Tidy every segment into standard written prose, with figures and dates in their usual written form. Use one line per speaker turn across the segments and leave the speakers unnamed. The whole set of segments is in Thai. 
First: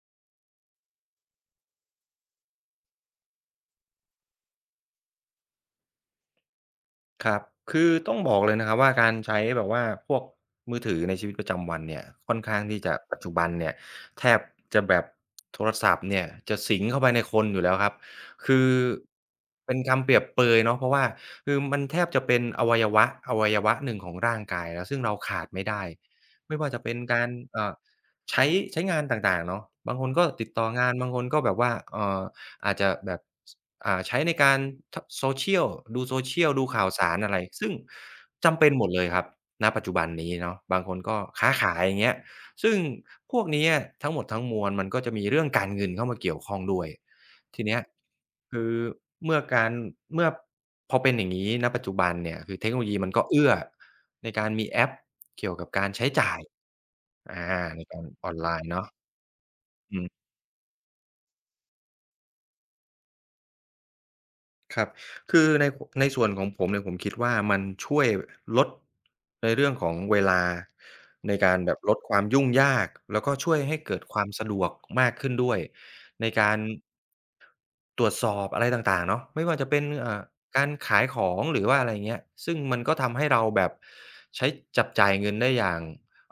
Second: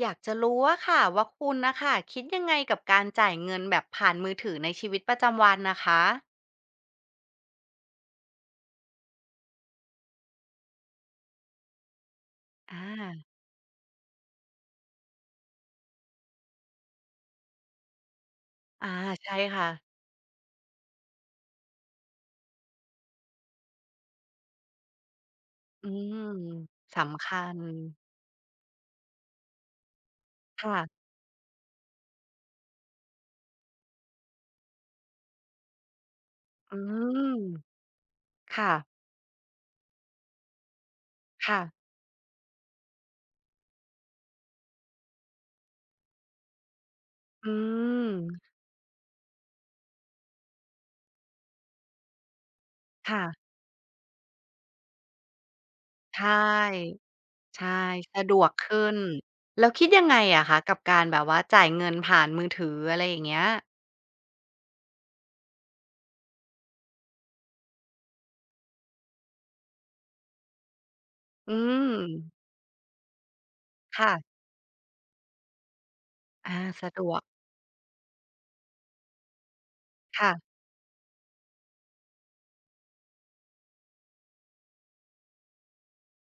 อยากจะรู้ว่าค่ะว่าคุณนะค่ะคิดยังไงกับการจ่ายเงินแบบผ่านมือถือในชีวิตประจำวันนะคะ
ครับคือต้องบอกเลยนะครับว่าการใช้แบบว่าพวกมือถือในชีวิตประจำวันเนี่ยค่อนข้างที่
อา
จะปัจจุบันเนี่ยแทบจะแบบโทรศัพท์เนี่ยจะสิงเข้าไปในคนอยู่แล้วครับคือ
อาใช่ค่ะ
เป็นคำเปรียบเปรยเนาะเพราะว่าคือมันแทบจะเป็นอวัยวะอวัยวะหนึ่งของร่างกายแล้วซึ่งเราขาดไม่ได้
อืม
ไม่ว่าจะเป็นกา
สำ
ร
คัญ
ใช้ใช้งานต่างๆเนาะบางคนก็ติดต่องาน
ค่ะ
บางคนก็แบบว่าอาจจะแบบใช้ในการท social ดู social ดู
อื
ข่าวสารอะ
ม
ไรซึ่งจำเป็น
ค่ะ
หมดเลยครับณปัจจุบันนี้เนาะบางคนก็ค้า
ค่ะ
ขายอย่างเงี้ยซึ่งพวกเนี้ยทั้งหมดทั้งมวลมันก็จะมีเรื่องการเงินเข้ามาเกี่ยวข้องด้วย
อื
ทีเนี้ย
ม
คือเมื่อการเมื่อพอเป็นอย่างงี้ณปัจจุบันเนี่ยคือเทคโนโลยีมันก็เอื้
ค่ะ
อในการมีแอปเกี่ยวกับการใช้
ใช
จ่าย
่
อาใน
ใช่
การ
สะ
ออ
ด
น
ว
ไล
ก
น์เนาะ
ขึ้นแล้วคิดยังไงอะคะกับการแบบว่าจ่ายเงินผ่านมือถืออะไรอย่างเงี้ย
ครับ คือในส่วนของผมเนี่ยผมคิดว่ามันช่วยลดในเรื่องของเวลาใน
อื
การแบบ
ม
ลดความยุ่งยากแล้วก็ช่วยให้เกิด
ค่ะ
ความสะดวกมากขึ้นด้วยในกา
อา
ร
สะดวก
ตรวจสอบอะไรต่างๆเนาะไม่ว่าจะเป็น
ค่ะ
การขายของหรือว่าอะไรเงี้ยซึ่งมันก็ทำให้เราแบบใช้จับจ่ายเงินได้อย่าง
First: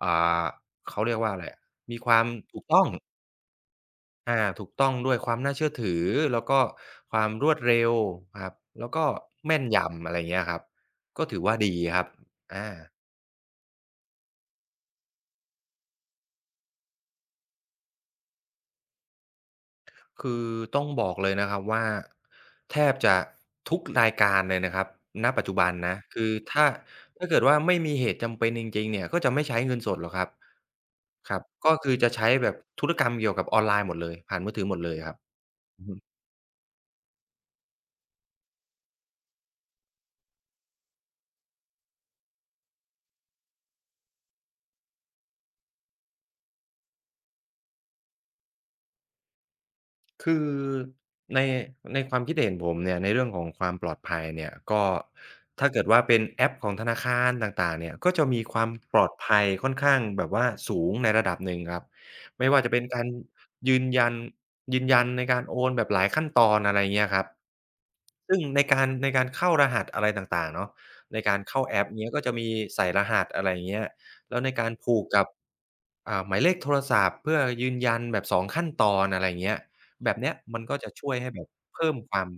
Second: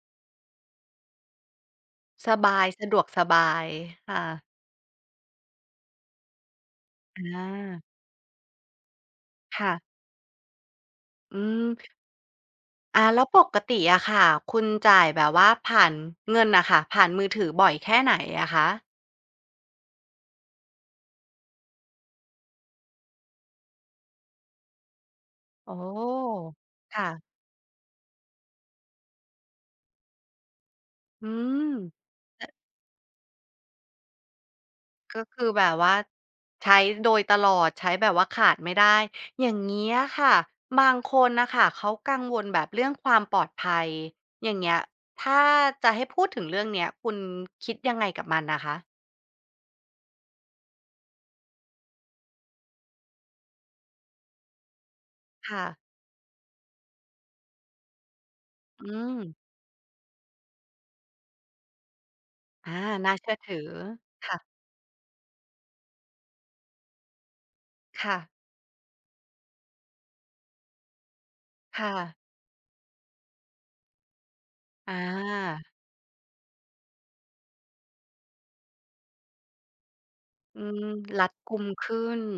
อ่าเขาเรียกว่าอะไรอะมีความ
สบา
ถูก
ย
ต้อง
สะดวกสบายค่ะ
อาถูกต้องด้วยความน่าเชื่อถือแล้วก็ความรวด
อา
เร็วครับแล้วก็แม่น
ค่ะ
ยำอะไรเงี้ยครับก็
อื
ถือว่าดี
ม
ครับอา
แล้วปกติอะค่ะคุณจ่ายแบบว่าผ่านเงินน่ะค่ะ ผ่านมือถือบ่อยแค่ไหนอะคะ
คือต้องบอกเลยนะครับว่าแทบจะทุกรายการเลยนะครับณปัจจุบัน
โอ้
นะคือถ้า
ค่ะ
ถ้าเกิดว่าไม่มีเหตุจำเป็นจริงๆเนี่ยก็จะไม่ใช้เงินสดหรอกครับ
อื
ครับ
ม
ก็คือจะใช้แบบธุรกรรมเกี่ยวกับออนไลน์หมดเลยผ่านมือถือหมดเลยครับ
ก็คือแบบ
อือฮึ
ว่าใช้โดยตลอดใช้แบบว่าขาดไม่ได้ อย่างงี้อะค่ะบางคนน่ะค่ะเขากังวลแบบเรื่องความปลอดภัยอย่างเงี้ยถ้าจะให้พูดถึงเรื่องเนี้ยคุณคิดยังไงกับมันอะคะ
คือในในความคิดเห็นผมเนี่ยในเรื่องของความปลอดภัยเนี่ยก็
ค่ะ
ถ้าเกิดว่าเป็นแอปของธนาคารต่างๆเนี่ยก็จะมีความ
อื
ปลอด
ม
ภัยค่อนข้างแบบว่าสูงในระดับหนึ่งครับไม่ว่าจะ
อา
เป็นการ
น่าเชื่อถือ
ยืนยัน
ค่ะ
ยืนยันในการโอนแบบหลายขั้นตอนอะไรเงี้ยครับ
ค่ะ
ซึ่งในการเข้ารหัสอะไรต่างๆเนาะในการเข้าแอป
ค่ะ
เงี้ยก็จะมีใส่รหัสอะไรเงี้ยแล้วในการผู
อา
กกับหมายเลขโทรศัพท์เพื่อยืนยันแบบ2ขั้นตอนอะไรเงี้ย แบบเนี้ยมั
อื
นก็
ม
จะช่วย
รั
ให้
ด
แบบ
กุม
เพิ่ม
ขึ้
ค
น
วาม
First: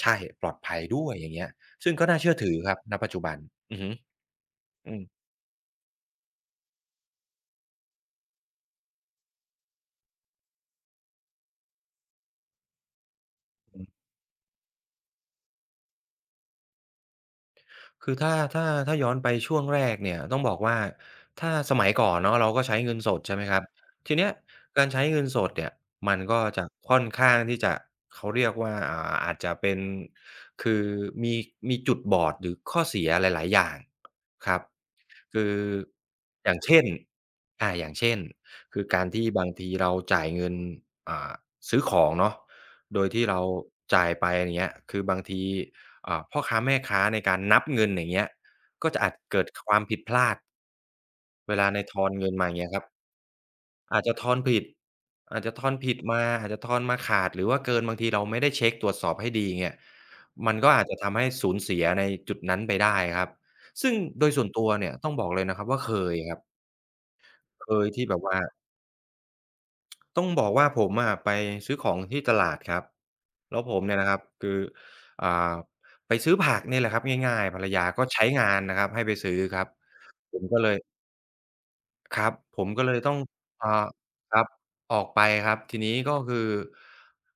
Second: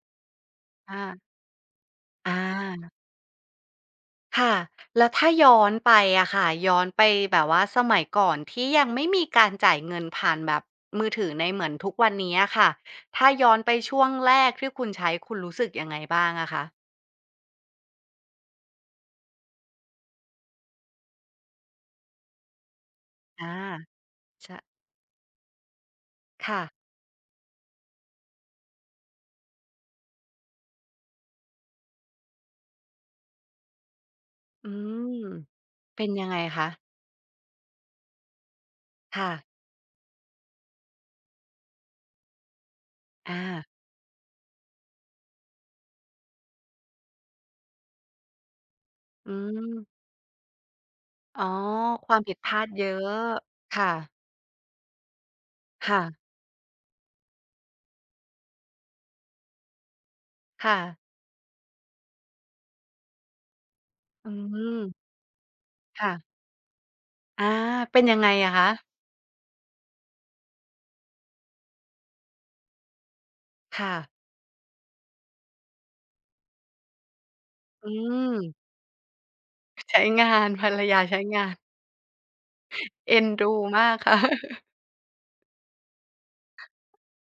ใช่ปลอดภัย
อา
ด้วยอย่างเงี้ยซึ่งก็น่า
อ
เชื่อถือครับณ
า
ปัจจุบันอือฮึ
ค่ะ
อืม
แล้วถ้าย้อนไปอะค่ะย้อนไปแบบว่าสมัยก่อนที่ยังไม่มีการจ่ายเงินผ่านแบบมือถือในเหมือนทุกวันนี้อะค่ะถ้าย้อนไปช่วงแรกที่คุณใช้คุณรู้สึกยังไงบ้างอะคะ
คือถ้าย้อนไปช่วงแรกเนี่ยต้องบอกว่าถ้าสมัยก่อนเนาะเราก็ใช้เงินสดใช่ไหม
อา
ครับทีเนี้ย
ช
การใช้เงินสดเนี่ยมันก็
ค่ะ
จะค่อนข้างที่จะเขาเรียกว่าอาจจะเป็นคือมีมีจุดบอดหรือข้อเสียหลายๆอย่างครับ
อืม
คือ
เป็นยังไง
อย่าง
คะ
เช่นอย่างเช่นคือการที่
ค่ะ
บางทีเราจ่ายเงินอ่าซื้อของเนาะโดยที่
อา
เราจ่ายไปอย่างเงี้ยคือบางที พ่อค้าแม่ค้าในการนับเงินอย่างเงี้ยก็จะอาจ
อื
เกิดความผิด
ม
พลาด
อ๋อ
เวลาในทอ
ค
น
วาม
เงิ
ผิ
น
ดพ
มาอย่าง
ลาด
เงี้ยค
เย
รับ
อะค่ะ
อาจจะทอนผิดอาจจะทอนผิด
ค่ะ
มา อาจจะทอนมาขาดหรือว่าเกินบางทีเราไม่ได้เช็กตรวจสอบให้ดีเงี้ยมันก็
ค่ะ
อาจจะทำให้สูญเสียในจุดนั้นไปได้ครับซึ่งโด
อื
ยส่วนตัวเนี่ยต้อ
ม
งบอกเลยนะครับว่าเค
ค่ะ
ยครับ
อา
เคย
เป็น
ที่แบ
ยัง
บ
ไง
ว่า
อะคะ
ต้องบอกว่าผมอะไปซื้อของที่ตลาดครับแล้วผม
ค่ะ
เนี่ยนะครับคืออ่าไปซื้อผักเนี่ยแหละครับง่ายๆภรรยา
อื
ก็ใช้
ม
งานนะครับให้ไปซื้อครับ
ใช้งา
ผม
น
ก็
ภ
เล
ร
ย
รยาใช้งาน
ครับผมก็เลยต้
เอ็
อง
นดู
อ่า
มากค่ะ
ครับ ออกไปครับทีนี้ก็คือ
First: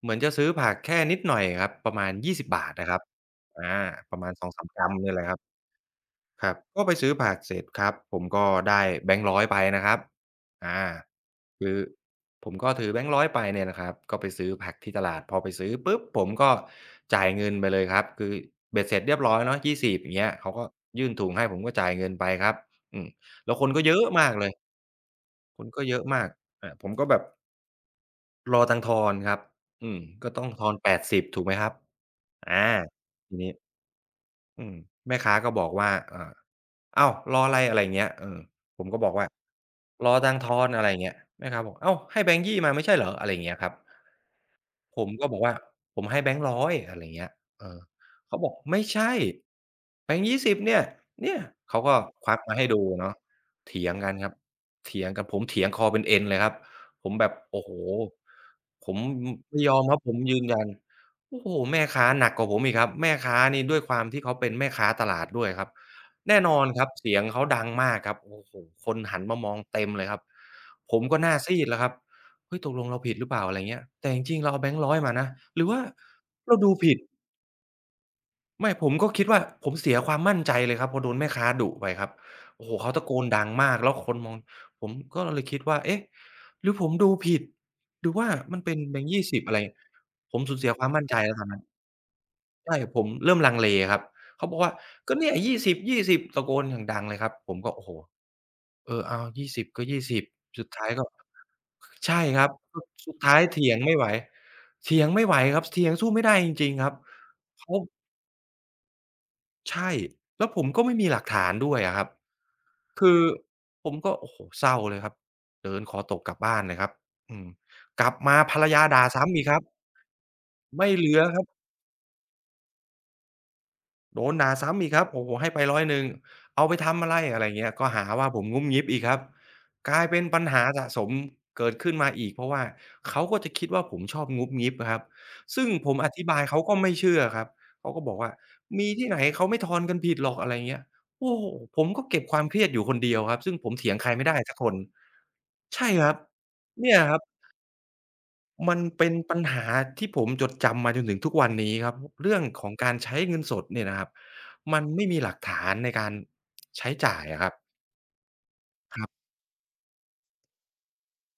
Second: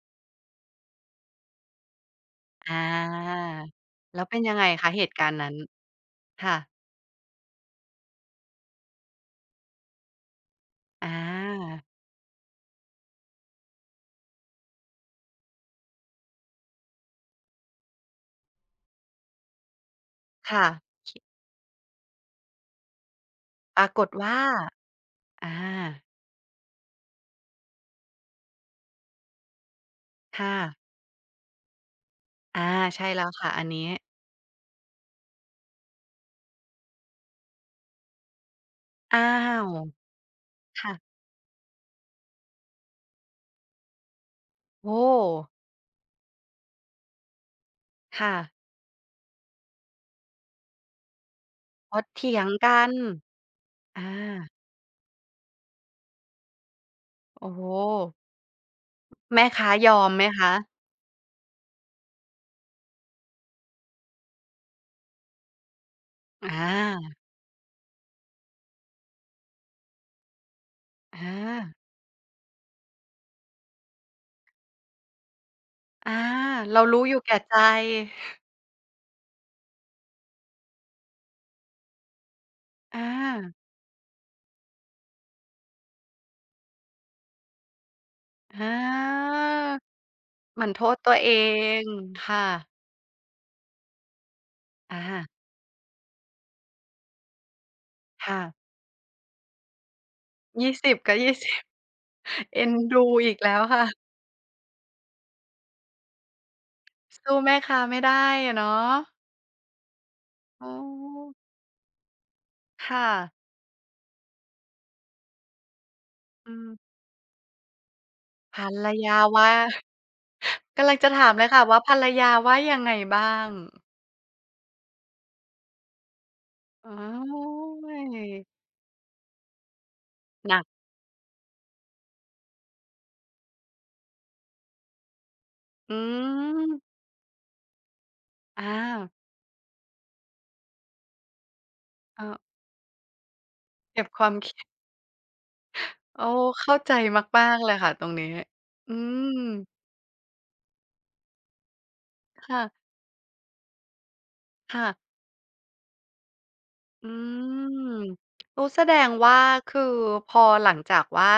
เหมือนจะซื้อผักแค่นิดหน่อยครับประมาณ20บบาท
อ
นะครับ
า
อาประ
แล้ว
มาณ
เป็นยังไง
2-3กรั
คะ
ม
เห
เนี่ย
ตุ
แหละ
การ
ครั
ณ์นั้น
บ ครั
ค่ะ
บก็ไปซื้อผักเสร็จครับผมก็ได้แบงค์ร้อยไปนะครับอา
อ
คือ
า
ผมก็ถือแบงค์ร้อยไปเนี่ยนะครับก็ไปซื้อผักที่ตลาดพอไปซื้อปุ๊บผมก็จ่ายเงินไปเลยครับคือเบ็ดเสร็จเรียบร้อยเนาะ20อย่างเงี้ยเขาก็
ค่ะ
ยื่นถุงให้ผมก็จ่ายเงินไปครับอืมแล้วคน
ป
ก็
รา
เย
ก
อะ
ฏ
มาก
ว่า
เลย
อา
คนก็เยอะมากอาผมก็แบบรอตังค์ทอนครับอืมก็ต้อง
ค่ะ
ทอน80ถูกไหมครับอา
อาใช่แล้ว
ที
ค่ะ
นี้
อันนี้
อืมแม่ค้าก็บอกว่า อ้าวรออะไรอะไรอย่างเงี้ยเออผมก็บอก
อ้า
ว่า
ว
รอตังค์ทอนอะไรอ
ค่ะ
ย่างเงี้ย แม่ค้าบอกอ้าวให้แบงค์ยี่มาไม่ใช่เหรอ อะไรอย่างเงี้ยครับ
โอ้
ผมก็บอกว่าผมให้แบงค์ร้อยอะไรเงี้ยเออ
ค่ะ
เขาบอกไม่ใช่แบงค์20เนี่ยเนี่ยเขาก็
อ๋อ
ค
เถี
วัก
ยง
มาให้
กั
ดู
น
เนาะเถียง
อา
กันครับเถียงกันผมเถียงคอเป็นเอ็นเลยครับผมแบบ
โอ้โฮ
โอ้โฮผมม
แม่
ไม่
ค้า
ยอม
ย
ครั
อ
บ
ม
ผม
ไหม
ยืน
คะ
ยันโอ้โฮแม่ค้าหนักกว่าผมอีกครับแม่ค้านี่ด้วยความที่เขาเป็นแม่ค้าตลาดด้วยครับแน่
อ
นอนครับเสี
า
ยงเขาดังมากครับโอ้โฮคนหันมามองเต็มเลยครับผมก็
อ
หน้าซีดแล้วค
า
รับ เฮ้ยตกลงเราผิดหรือเปล่าอะไรเงี้ยแต่จริงๆเราเอาแบงค์ร้อยมานะหรือว่า
อา
เราดู
เรา
ผิด
รู้อยู่แก่ใจ
ไม่ผมก็คิดว่าผมเสียความมั่นใจเลยครับพอโดนแม่ค้าดุไปครับโอ้โฮเขาตะ
อา
โกนดังมากแล้วคนมองผมก็เลยคิดว่าเอ๊ะหรือผมดูผิดหรือว่ามัน
อา
เป็นแบงค์ยี่สิบอะไรผมสูญ
เหมือ
เสี
น
ย
โท
ความ
ษ
มั่น
ตั
ใจ
วเอ
แล้วตอนนั้น
งค่ะ
ใช่ผมเริ่มลังเลครับเขาบอกว่าก็เนี่ย
อา
ยี่ส 20" ตะโกนอย่างดังเลยครับผมก็โอ้โฮ
ค่ะ
เออเอายี่ส20ก็20สบสุดท้าย
20
ก็
กับ20
ใช่ครับ
เอ็น
ก็
ดู
สุด
อี
ท้า
ก
ย
แล้ว
เถียง
ค่ะ
ไม่ไหวเถียงไม่ไหวครับเถียงสู้ไม่ได้จริงๆครับ
สู้แม่
เขา
ค้าไม่ได้อะเนาะ
ใช่แล้วผ
อื
มก็ไม่มีหลักฐา
ม
นด้วยอะครับ
ค่ะ
คือผมก็โอ้โฮเศร้าเลยครับเดินคอตกกลับ
อื
บ้านเลยครับ
ม
อืมกลับมาภ
ภ
รร
ร
ยา
ร
ด่า
ยา
ซ้ำอีก
ว่า
ครับ
กำ
ไม่
ลัง
เห
จะ
ลือ
ถาม
ค
เล
รั
ย
บ
ค่ะว่าภรรยาว่ายังไงบ้าง
โดนด่าซ้ำอีกครับโอ้โฮให้ไปร้อยหนึ่งเอาไป
โอ
ทำอะไรอะไรอ
๊
ย่างเงี้ยก็หาว่าผม
ย
งุ้มงิ้มอีกครับกลายเป็นปัญ
หนั
หา
ก
สะสมเกิดขึ้นมาอีกเพราะว่าเขาก็จะคิดว่าผมชอบงุบงิบอะครับซึ่งผ
อื
มอธิบายเขาก็ไม่
ม
เชื่อครับเขาก็บอกว่า
อา
มีที่ไหนเขาไม่ทอนกันผิดหรอกอะไรอย่างเงี้ยโอ้โฮผมก็เก็
เอ
บค
อ
วามเครียดอยู่คนเดียวครับซึ่งผมเถียง
เก็บ
ใคร
ค
ไม่
วาม
ได้
เค
สัก
รีย
ค
ด
นใช่ครับ
โอ้เข้าใจ
เนี่ยครับ
มากๆเลยค่ะตรงนี้
มัน
อื
เป็นปั
ม
ญหาที่ผมจดจำมาจนถึงทุกวันนี้ครับเรื่อง
ค่ะ
ของการใช้เงินสดเนี่ยนะครับมัน
ค่ะ
ไม่มีหลักฐานในการใช้
อื
จ่ายอะครับ
มโอ้แสด
ครั
ง
บ
ว่าคือพอหลังจากว่า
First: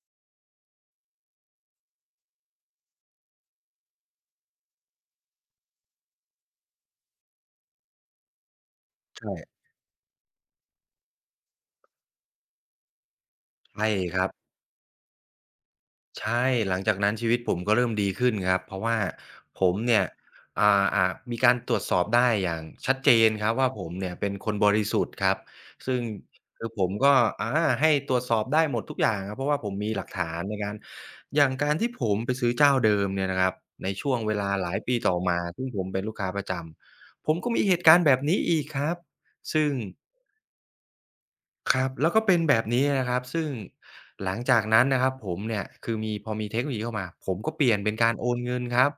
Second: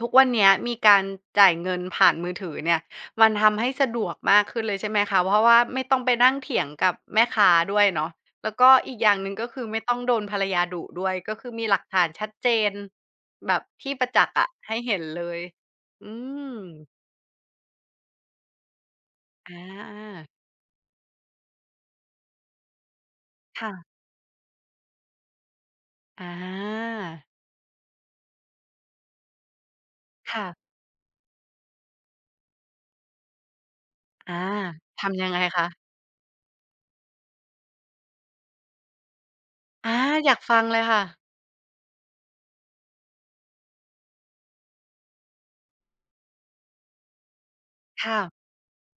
ทุกวันเนี้ยมีการจ่ายเงินผ่านมือถือเนี่ยมันทำให้สะดวกมากขึ้นเลยใช่ไหมคะเพราะว่าไม่ต้องไปนั่งเถียงกับแม่ค้าด้วยเนาะแล้วก็อีกอย่างหนึ่งก็
ใช่
คือไม่ต้องโดนภรรยาดุด้วยก็คือมีหลักฐานชัดเจนแบบ
ใช่
ที่ประ
ค
จั
รั
ก
บ
ษ์อะให้เห็นเลยอื
ใช่
ม
หลังจากนั้นชีวิตผมก็เริ่มดีขึ้นครับเพราะว่า
อา
ผมเนี่ย
ๆ
อ่าอ่ามีการตรวจสอบได้อย่างชัดเจนครับว่าผม
ค่ะ
เนี่ยเป็นคนบริสุทธิ์ครับซึ่ง
อา
คือผมก็อาให้ตรวจสอบได้หมดทุกอย่างครับเพราะว่าผมมีหลักฐาน
ค่ะ
ในการอย่างการที่ผมไปซื้อเจ้าเดิมเนี่ยนะครับในช่วงเว
อา
ลาหลายปีต่อ
ทำยังไง
มาซึ่งผม
คะ
เป็นลูกค้าประจำผมก็มีเหตุการณ์แบบนี้อีกครับซึ่ง
อาอยากฟังเลยค่ะ
ครับแล้วก็เป็นแบบนี้นะครับซึ่งหลังจากนั้นนะครับผมเนี่ยคือมีพอมีเทคโนโลยีเข้ามาผมก็เปลี่ยนเป็นการ
ค่ะ
โอนเงินครับ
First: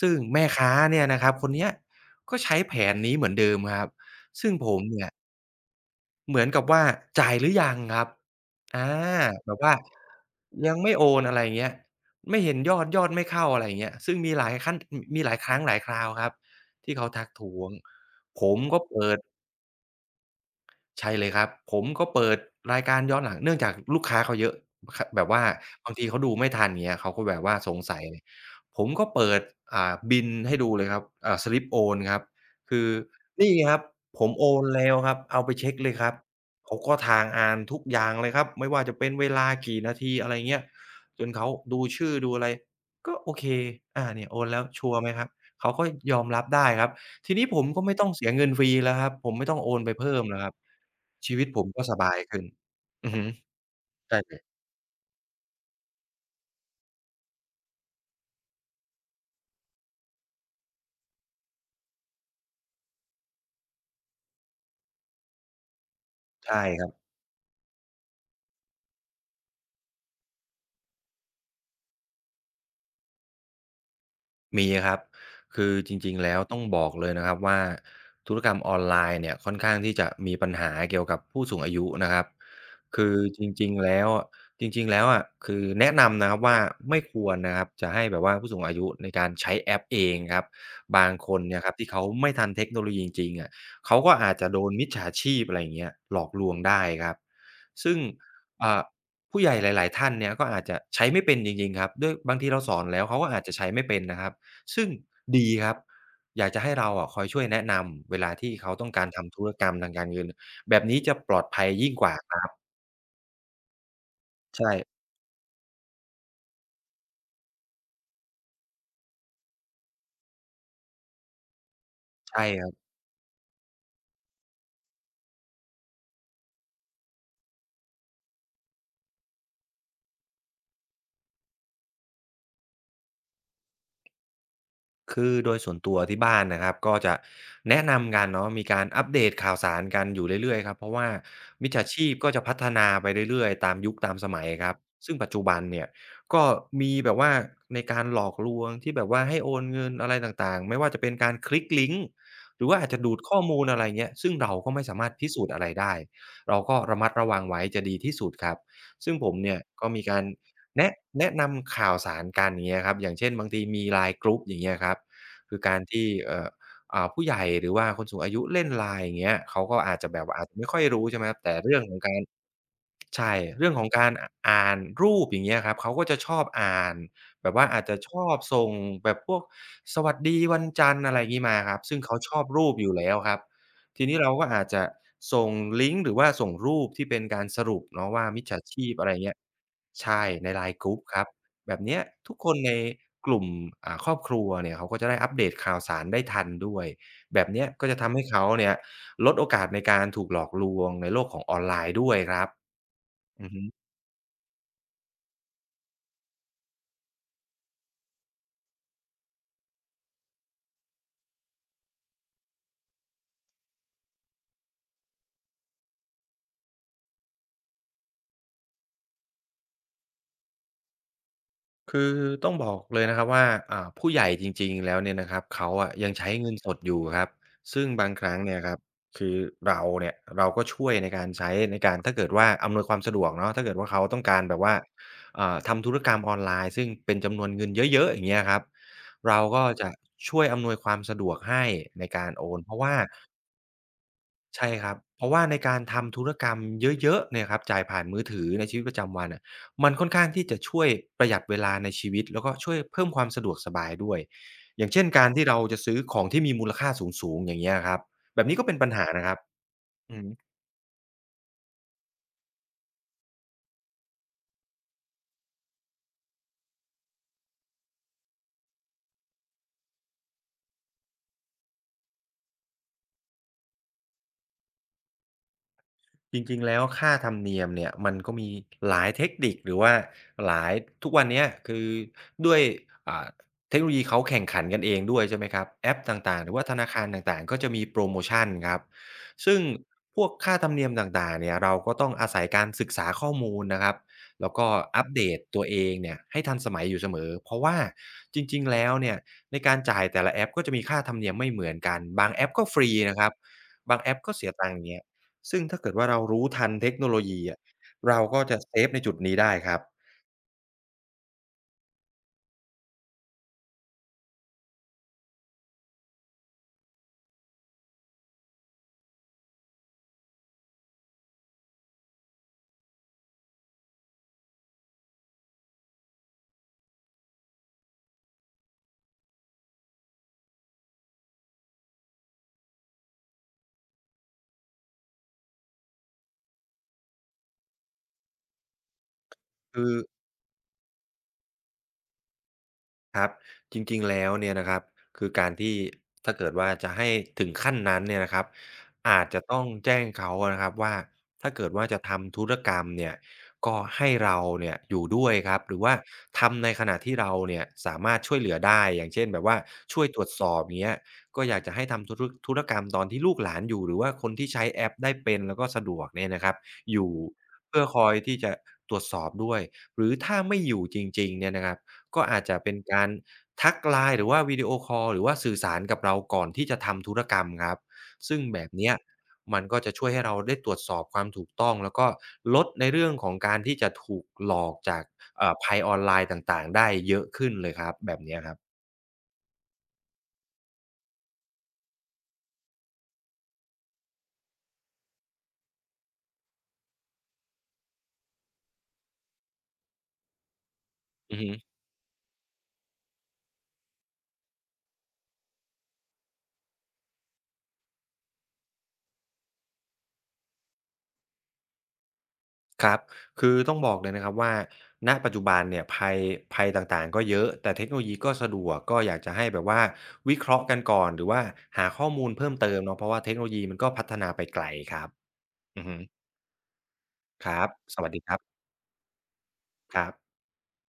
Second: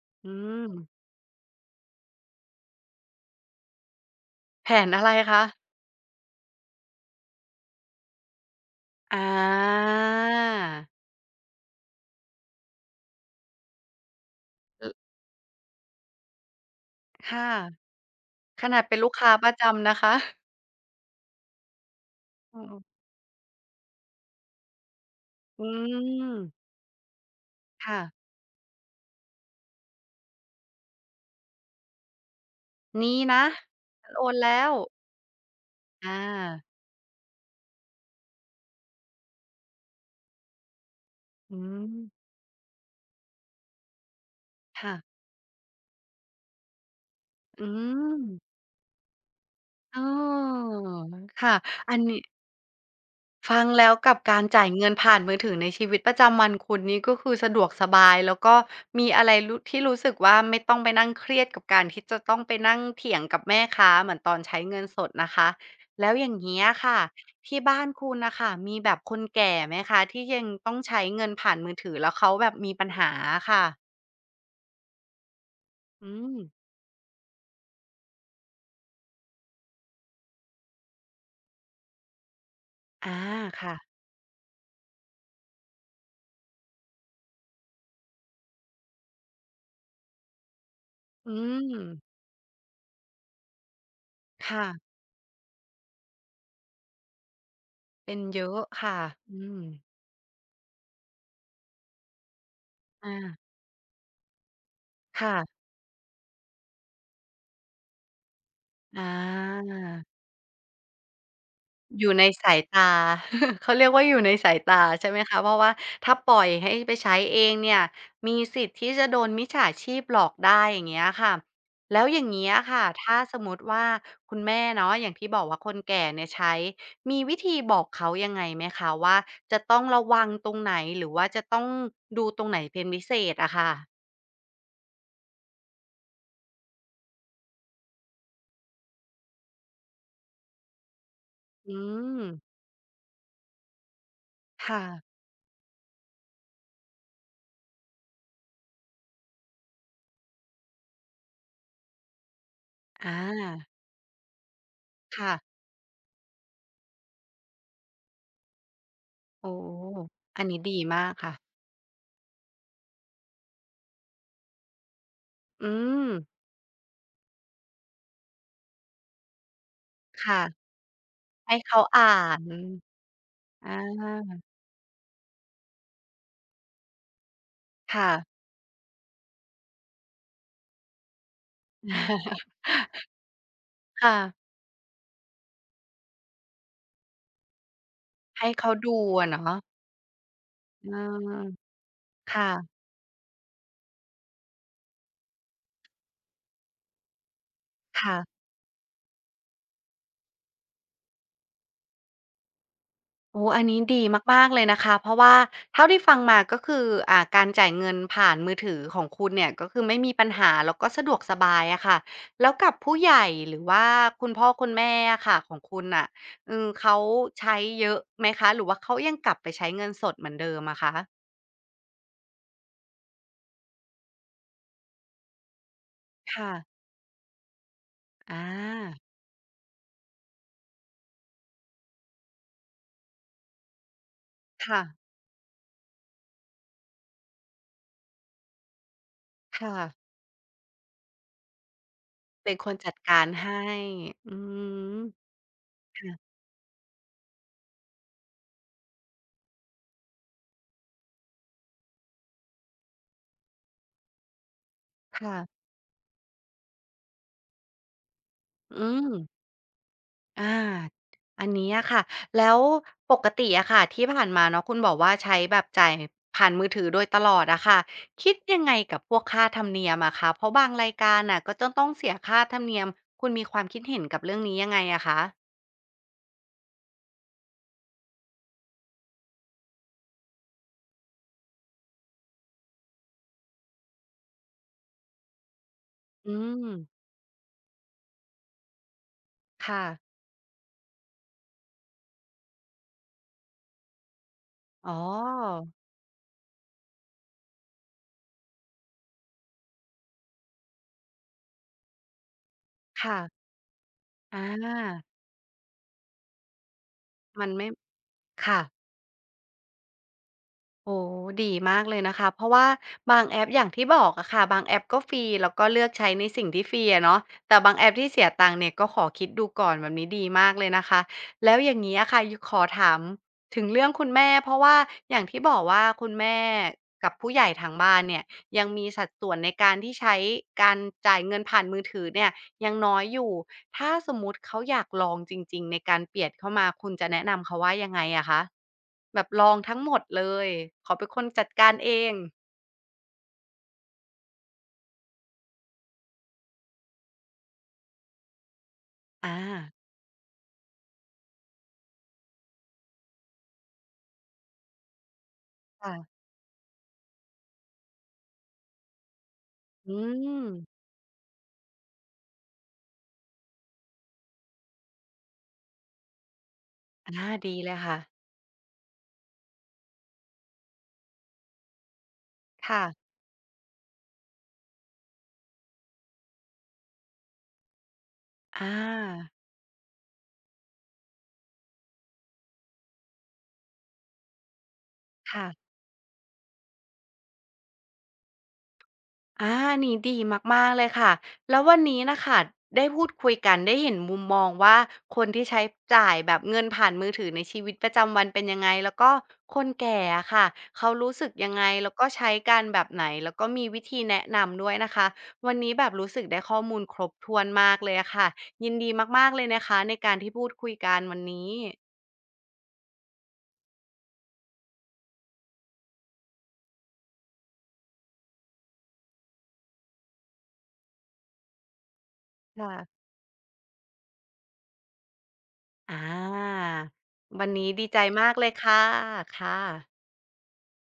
ซึ่ง
อื
แม่
ม
ค้าเนี่ยนะครับคนเนี้ยก็ใช้แผนนี้เหมือนเดิมครับซึ่ง
แผ
ผม
นอะ
เนี่ย
ไรคะ
เหมือนกับว่าจ่ายหรือยังครับอา
อ
แบบว่า
า
ยังไม่โอนอะไรอย่างเงี้ยไม่เห็นยอดยอดไม่เข้าอะไรอย่างเงี้ยซึ่งมีหลายขั้นม
อ
มีหลายครั้งหลายคราวครับที่เขาทัก
ค่ะ
ท้วงผม
ขนา
ก็
ดเป็นลู
เปิ
ก
ด
ค้าประจำนะคะ
ใช่เลยครับผมก็เปิด
อ
รา
อ
ยการย้อนหลังเนื่องจากลูกค้าเขาเยอะคแบบว่า
อื
บางทีเขา
ม
ดูไม่ทันอย่างเงี้ยเขาก็แบบว่าสง
ค่ะ
สัยเลยผมก็เปิดบิลให้ดูเลยครับสลิปโอนครับคือ
นี้นะ
นี่ครับ
ฉัน
ผ
โอ
ม
น
โอ
แล้
น
ว
แล้วครับเอาไปเช็กเลยครับ
อา
เขาก็ทางอ่านทุกอย่างเลยครับไม่ว่าจะเป็นเวลากี่นาทีอะไรเงี้ยจนเขา
อื
ดู
ม
ชื่อดูอะไรก็โอเคเนี่ยโอนแล้วชัว
ค่ะ
ร์ไหมครับเขาก็ยอมรับได้ครับทีนี้ผ
อื
มก็ไม่ต้อง
ม
เสียเงินฟรีแล้วครับผมไม่ต้องโอนไป
เ
เพิ่มแล้วครับ
ออ
ชีวิต
ค่ะ
ผมก็ส
อัน
บา
นี้
ยขึ้นอือฮึ
ฟังแล้วกับ
ใช่เล
กา
ย
รจ่ายเงินผ่านมือถือในชีวิตประจำวันคุณนี่ก็คือสะดวกสบายแล้วก็มีอะไรรู้ที่รู้สึกว่าไม่ต้องไปนั่งเครียดกับการที่จะต้องไปนั่งเถียงกับแม่ค้าเหมือนตอนใช้เงินสดนะคะแล้วอย่าง
ใช่
เงี้ย
ครับ
ค่ะที่บ้านคุณนะคะมีแบบคนแก่ไหมคะที่ยังต้องใช้เงินผ่านมือถือแล้วเขาแบบมีปัญหาค่ะ
มีครับคือจ
อื
ริงๆแล้
ม
วต้องบอกเลยนะครับว่าธุรกรรมออนไลน์เนี่ยค่อนข้างที่จะมีปัญหาเกี่ยวกับผู้สูงอายุนะครับคื
อา
อจริง
ค่ะ
ๆแล้วอะจริงๆแล้วอะคือแนะนำนะครับว่าไม่ควรนะครับจะให้แบบว่าผู้สูงอายุในการใช้แอปเองครับบางค
อื
นเนี่ยครับ
ม
ที่เขาไม่ทันเทคโนโลยีจริงๆอะเขาก็อาจจะโด
ค่ะ
นมิจฉาชีพอะไรอย่างเงี้ยหลอกลวงได้ครับซึ่ง
เป็นเยอะ
อ่า
ค่ะอื
ผู้ใหญ่
ม
หลายๆท่านเนี่ยก็อาจจะใช้ไม่เป็นจริงๆครับด้วยบางทีเราสอนแล้ว
อา
เขาก็อาจจะใช้ไม่เป็นนะครับ ซึ่งดี
ค่ะ
ครับอยากจะให้เราอะคอยช่วยแนะนำเวลาที่เขาต้องกา
อา
รทำธุรกรรมทางการเงินแบบนี้จะปลอดภัยยิ่ง
อ
ก
ยู่
ว่า
ใน
ครับ
สายตา เขาเรียกว่าอยู่ในสาย
ใช่
ตาใช่ไหมคะเพราะว่าถ้าปล่อยให้ไปใช้เองเนี่ยมีสิทธิ์ที่จะโดนมิจฉาชีพหลอกได้อย่างเงี้ยค่ะแล้วอย่าง
ใ
เงี้ย
ช่
ค่ะถ้าสมมุติว่าคุณแม่เนาะอย่างที่บอกว่าคนแก่เนี่ยใช้มีวิธีบอกเขายังไงไหมคะว่าจะต้องระวังตรงไหนหรือว่าจะต้องดูตรงไหนเป็นพิเศษอะค่ะ
คือโดยส่วนตัวที่บ้านนะครับก็จะแนะนำกันเนาะมีการอัปเดตข่าวสารกันอยู่เรื่อยๆครับเพราะว่ามิจ
อื
ฉาชีพ
ม
ก็จะพัฒนาไปเรื่อยๆตามยุคตามสมัยครับ
ค่ะ
ซึ่งปัจจุบันเนี่ยก็มีแบบว่าในการหลอกลวงที่แบบว่าให้โอนเงินอะไรต่างๆไม่ว่าจะเป็นการคลิกลิงก์หรือว่าอาจจะ
อ
ดูดข้อมูลอะ
า
ไรเงี้ยซึ่งเราก็ไม่สามารถพิ
ค่ะ
สูจน์อะไรได้เราก็ระมัดระวังไว้จะดีที่สุดครับซึ่งผม
โอ้
เนี่ยก็มีการ
อันนี้ดี
แนะ
มาก
แนะ
ค่ะ
นำข่าวสารกันอย่างเงี้ยครับอย่างเช่นบางทีมี LINE กรุ๊ปอย่างเงี้ยครับคือ
อื
การ
ม
ที่ผู้ใหญ่หรือว่าคนสูงอายุเล่น LINE อย่างเงี้ยเขาก็อาจจะแบบว่า
ค่ะ
อาจจะไม่ค่อยรู้ใช่ไหมครับแต่
ให้
เรื่
เขา
องของ
อ่า
การ
น
ใช่เรื่
อ
องของการ
า
อ่านรูปอย่างเงี้ยครับเขาก็จะชอบอ่านแบบว่าอาจจะ
ค่ะ
ชอบส่งแบบพวกสวัสดีวันจันทร์อะไรงี้มาครับซึ่งเขาชอบ รูปอยู่แล้วครับที
ค่ะ
นี้เราก็อาจจะส่งลิงก์หรือว่าส่งรูปที่เป็นการสรุปเนาะว่ามิจ
ให้
ฉา
เขา
ชีพ
ดู
อะไร
อะ
เงี้ย
เนาะ
ใช่ใน LINE ก
เ
รุ๊ปครับ
ออ
แบบเนี้ยทุกคนใน
ค่ะ
กลุ่มครอบครัวเนี่ยเขาก็จะได้อัปเดตข่าวสารได้ทันด้วยแบบเนี้ยก็จะทำ
ค่ะ
ให้เขาเนี่ยลดโอกาสในการถูกหลอกลวงในโลกของออนไลน์ด้วยครับ
โอ้
อือ
อั
ฮึ
นนี้ดีมากๆเลยนะคะ เพราะว่าเท่าที่ฟังมาก็คืออ่าการจ่ายเงินผ่านมือถือของคุณเนี่ยก็คือไม่มีปัญหาแล้วก็สะดวกสบายอะค่ะแล้วกับผู้ใหญ่หรือว่าคุณพ่อคุณแม่อะค่ะของคุณน่ะอืมเขาใช้เยอะไหมคะหรือว่าเขายังกลับไปใช้เงินสดเหมือนเดิมอะคะ
คือต้องบอกเลยนะครับว่าผู้ใหญ่จริงๆแล้วเนี่ยนะครับเขาอะยังใช้
ค่ะ
เงินสดอยู่ครับซึ่งบางครั้ง
อา
เนี่ยครับคือเราเนี่ยเราก็ช่วยในการใช้ในการถ้าเกิดว่าอำนวยความสะดวกเนาะถ้าเกิดว่าเขาต้องการแบบว่า
ค่ะ
ทำธุรกรรมออนไลน์ซึ่งเป็นจำนวนเงินเยอะๆอย่างเงี้ยครับเราก็
ค่ะ
จะช่วยอำนวยความสะดวกให้ในการโอ
เป็น
น
ค
เพ
น
ราะ
จั
ว่า
ดการให้อื
ใช่ครั
ม
บ เพราะว่าในการทำธุ
ค่ะ
รกรรมเยอะๆเนี่ยครับจ่ายผ่านมือถือในชีวิตประจำวันน่ะมันค่อนข้างที่จะช่วยประหยัดเวลาในชีวิตแล้วก็ช่วยเพิ่มความสะดวกสบายด้วยอย่างเช่นการที่เรา
ค่ะ
จะซื้อของที่มีมูลค่าสูงๆอย่างเงี้ยครับแบบนี้ก็เป็
อื
นปัญหานะครับ
ม
อืม
อาอันนี้อะค่ะ แล้วปกติอะค่ะที่ผ่านมาเนาะคุณบอกว่าใช้แบบจ่ายผ่านมือถือโดยตลอดอะค่ะคิดยังไงกับพวกค่าธรรมเนียมอะคะเพราะบางรายการน่ะก็จะต้องเสียค่าธรรมเนียม คุณมีความคิดเห็นกับเรื่องนี้ยังไงอะคะ
จริงๆแล้วค่าธรรมเนียมเนี่ยมันก็มีหลายเทคนิคหรือว่าหลายทุกวันเนี้ยคือด้วยอ่าเทคโนโลยีเขาแข่งขันกันเองด้วยใช่ไหมครับแอป
อื
ต่างๆหรือว่า
ม
ธนาคารต่างๆก็จะมีโพรโมชันครับซึ่ง
ค่ะ
พวกค่าธรรมเนียมต่างๆเนี่ยเราก็ต้องอาศัยการศึกษาข้อมูลนะครับแล้วก็
อ๋อ
อัปเดตตัวเองเนี่ยให้ทันสมัยอยู่เสมอเพราะว่าจริงๆแล้วเนี่ยในการจ่ายแต่ละแอปก็จะมีค่าธรรมเนียมไม่เหมือนกันบางแอปก็ฟรี
ค่ะ
นะครับบางแอปก็
อา
เสียตังค์อย่างเงี้ย ซึ่งถ้าเกิดว่าเรารู้ทันเทคโนโลยี
มัน
อะ
ไม่
เราก็จะ
ค่ะ
เซฟในจุดนี้ได้ครับ
โอ้ดีมากเลยนะคะเพราะว่าบางแอปอย่างที่บอกอะค่ะบางแอปก็ฟรีแล้วก็เลือกใช้ในสิ่งที่ฟรีอะเนาะแต่บางแอปที่เสียตังค์เนี่ยก็ขอคิดดูก่อนแบบนี้ดีมากเลยนะคะแล้วอย่างงี้อะค่ะยขอถามถึงเรื่องคุณแม่เพราะว่าอย่างที่บอกว่าคุณแม่กับผู้ใหญ่ทางบ้านเนี่ยยังมีสัดส่วนในการที่ใช้การจ่ายเงินผ่านมือถือเนี่ย ยังน้อยอยู่ ถ้าสมมุติเขาอยากลองจริงๆในการเปลี่ยนเข้ามา คุณจะแนะนำเขาว่ายังไงอะคะ แบบลองทั้ง
คื
หม
อ
ดเลย ขอเป็นคนจัดการเอง
ครับจริงๆแล้วเนี่ยนะครับคือการที่ถ้าเกิดว่าจะให้ถึงขั้นนั้นเนี่ยนะครับอาจ
อา
จะต้องแจ้งเขาอะนะครับว่าถ้าเกิดว่าจะทำธุรกรรมเนี่ยก็ให้เราเนี่ยอยู่ด้วยครับหรือว่า
ค่ะ
ทำในขณะที่เราเนี่ยสามารถช่วยเหลือได้อย่างเช่นแบบว่า
อื
ช่วยตรวจส
ม
อบอย่างเงี้ยก็อยากจะให้ทำธุรกรรมตอนที่ลูกหลานอยู่หรือว่าคนที่ใช้แอปได้เป็นแล้วก็สะดวกเนี่ยนะครับอยู่
อาดีเลย
เพื่อ
ค่ะ
คอยที่จะตรวจสอบด้วยหรือถ้าไม่อยู่จริงๆเนี่ยนะครับ ก็อาจจะเป็น
ค่ะ
การทัก LINE หรือว่าวิดีโอคอลหรือว่าสื่อสารกับเราก่อนที่จะทำธุรกรรมครับซึ่งแบ
อ
บเนี้ย
า
มันก็จะช่วยให้เราได้ตรวจสอบความถูกต้องแล้วก็ลดในเรื่องของการที่จะถูกหลอกจาก
ค่ะ
ภัยออนไลน์ต่างๆได้เยอะขึ้นเลยครับแบบเนี้ยครับ
อานี่ดีมากๆเลยค่ะแล้ววันนี้นะค่ะได้พูดคุยกันได้เห็นมุมมองว่าคนที่ใช้จ่ายแบบเงินผ่านมือถือในชีวิตประจำวันเป็นยังไงแล้วก็คนแก่อะค่ะเขารู้สึก
อือฮึ
ยังไงแล้วก็ใช้กันแบบไหนแล้วก็มีวิธีแนะนำด้วยนะคะวันนี้แบบรู้สึกได้ข้อมูลครบถ้วนมากเลยอะค่ะยินดีมากๆเลยนะคะในการที่พูดคุยกันวันนี้
ครับคือต้องบอกเลยนะครับว่าณปัจจุบันเนี่ยภัยต่างๆก็เยอะแต่เทคโนโลยีก็สะดวกก็อยากจะให้แบบว่าวิเคราะห์กันก่อนหรือว่าหาข้อมูลเพิ่มเติมเนาะ
ค่ะ
เพราะว่าเทคโนโลยีมันก็พัฒนาไปไกลครับ อือ
อ
ฮึ
าวั
ค
น
รับ
นี้ดี
ส
ใจ
วัสดี
มา
ค
ก
รั
เลย
บ
ค่ะค่ะ
ครับ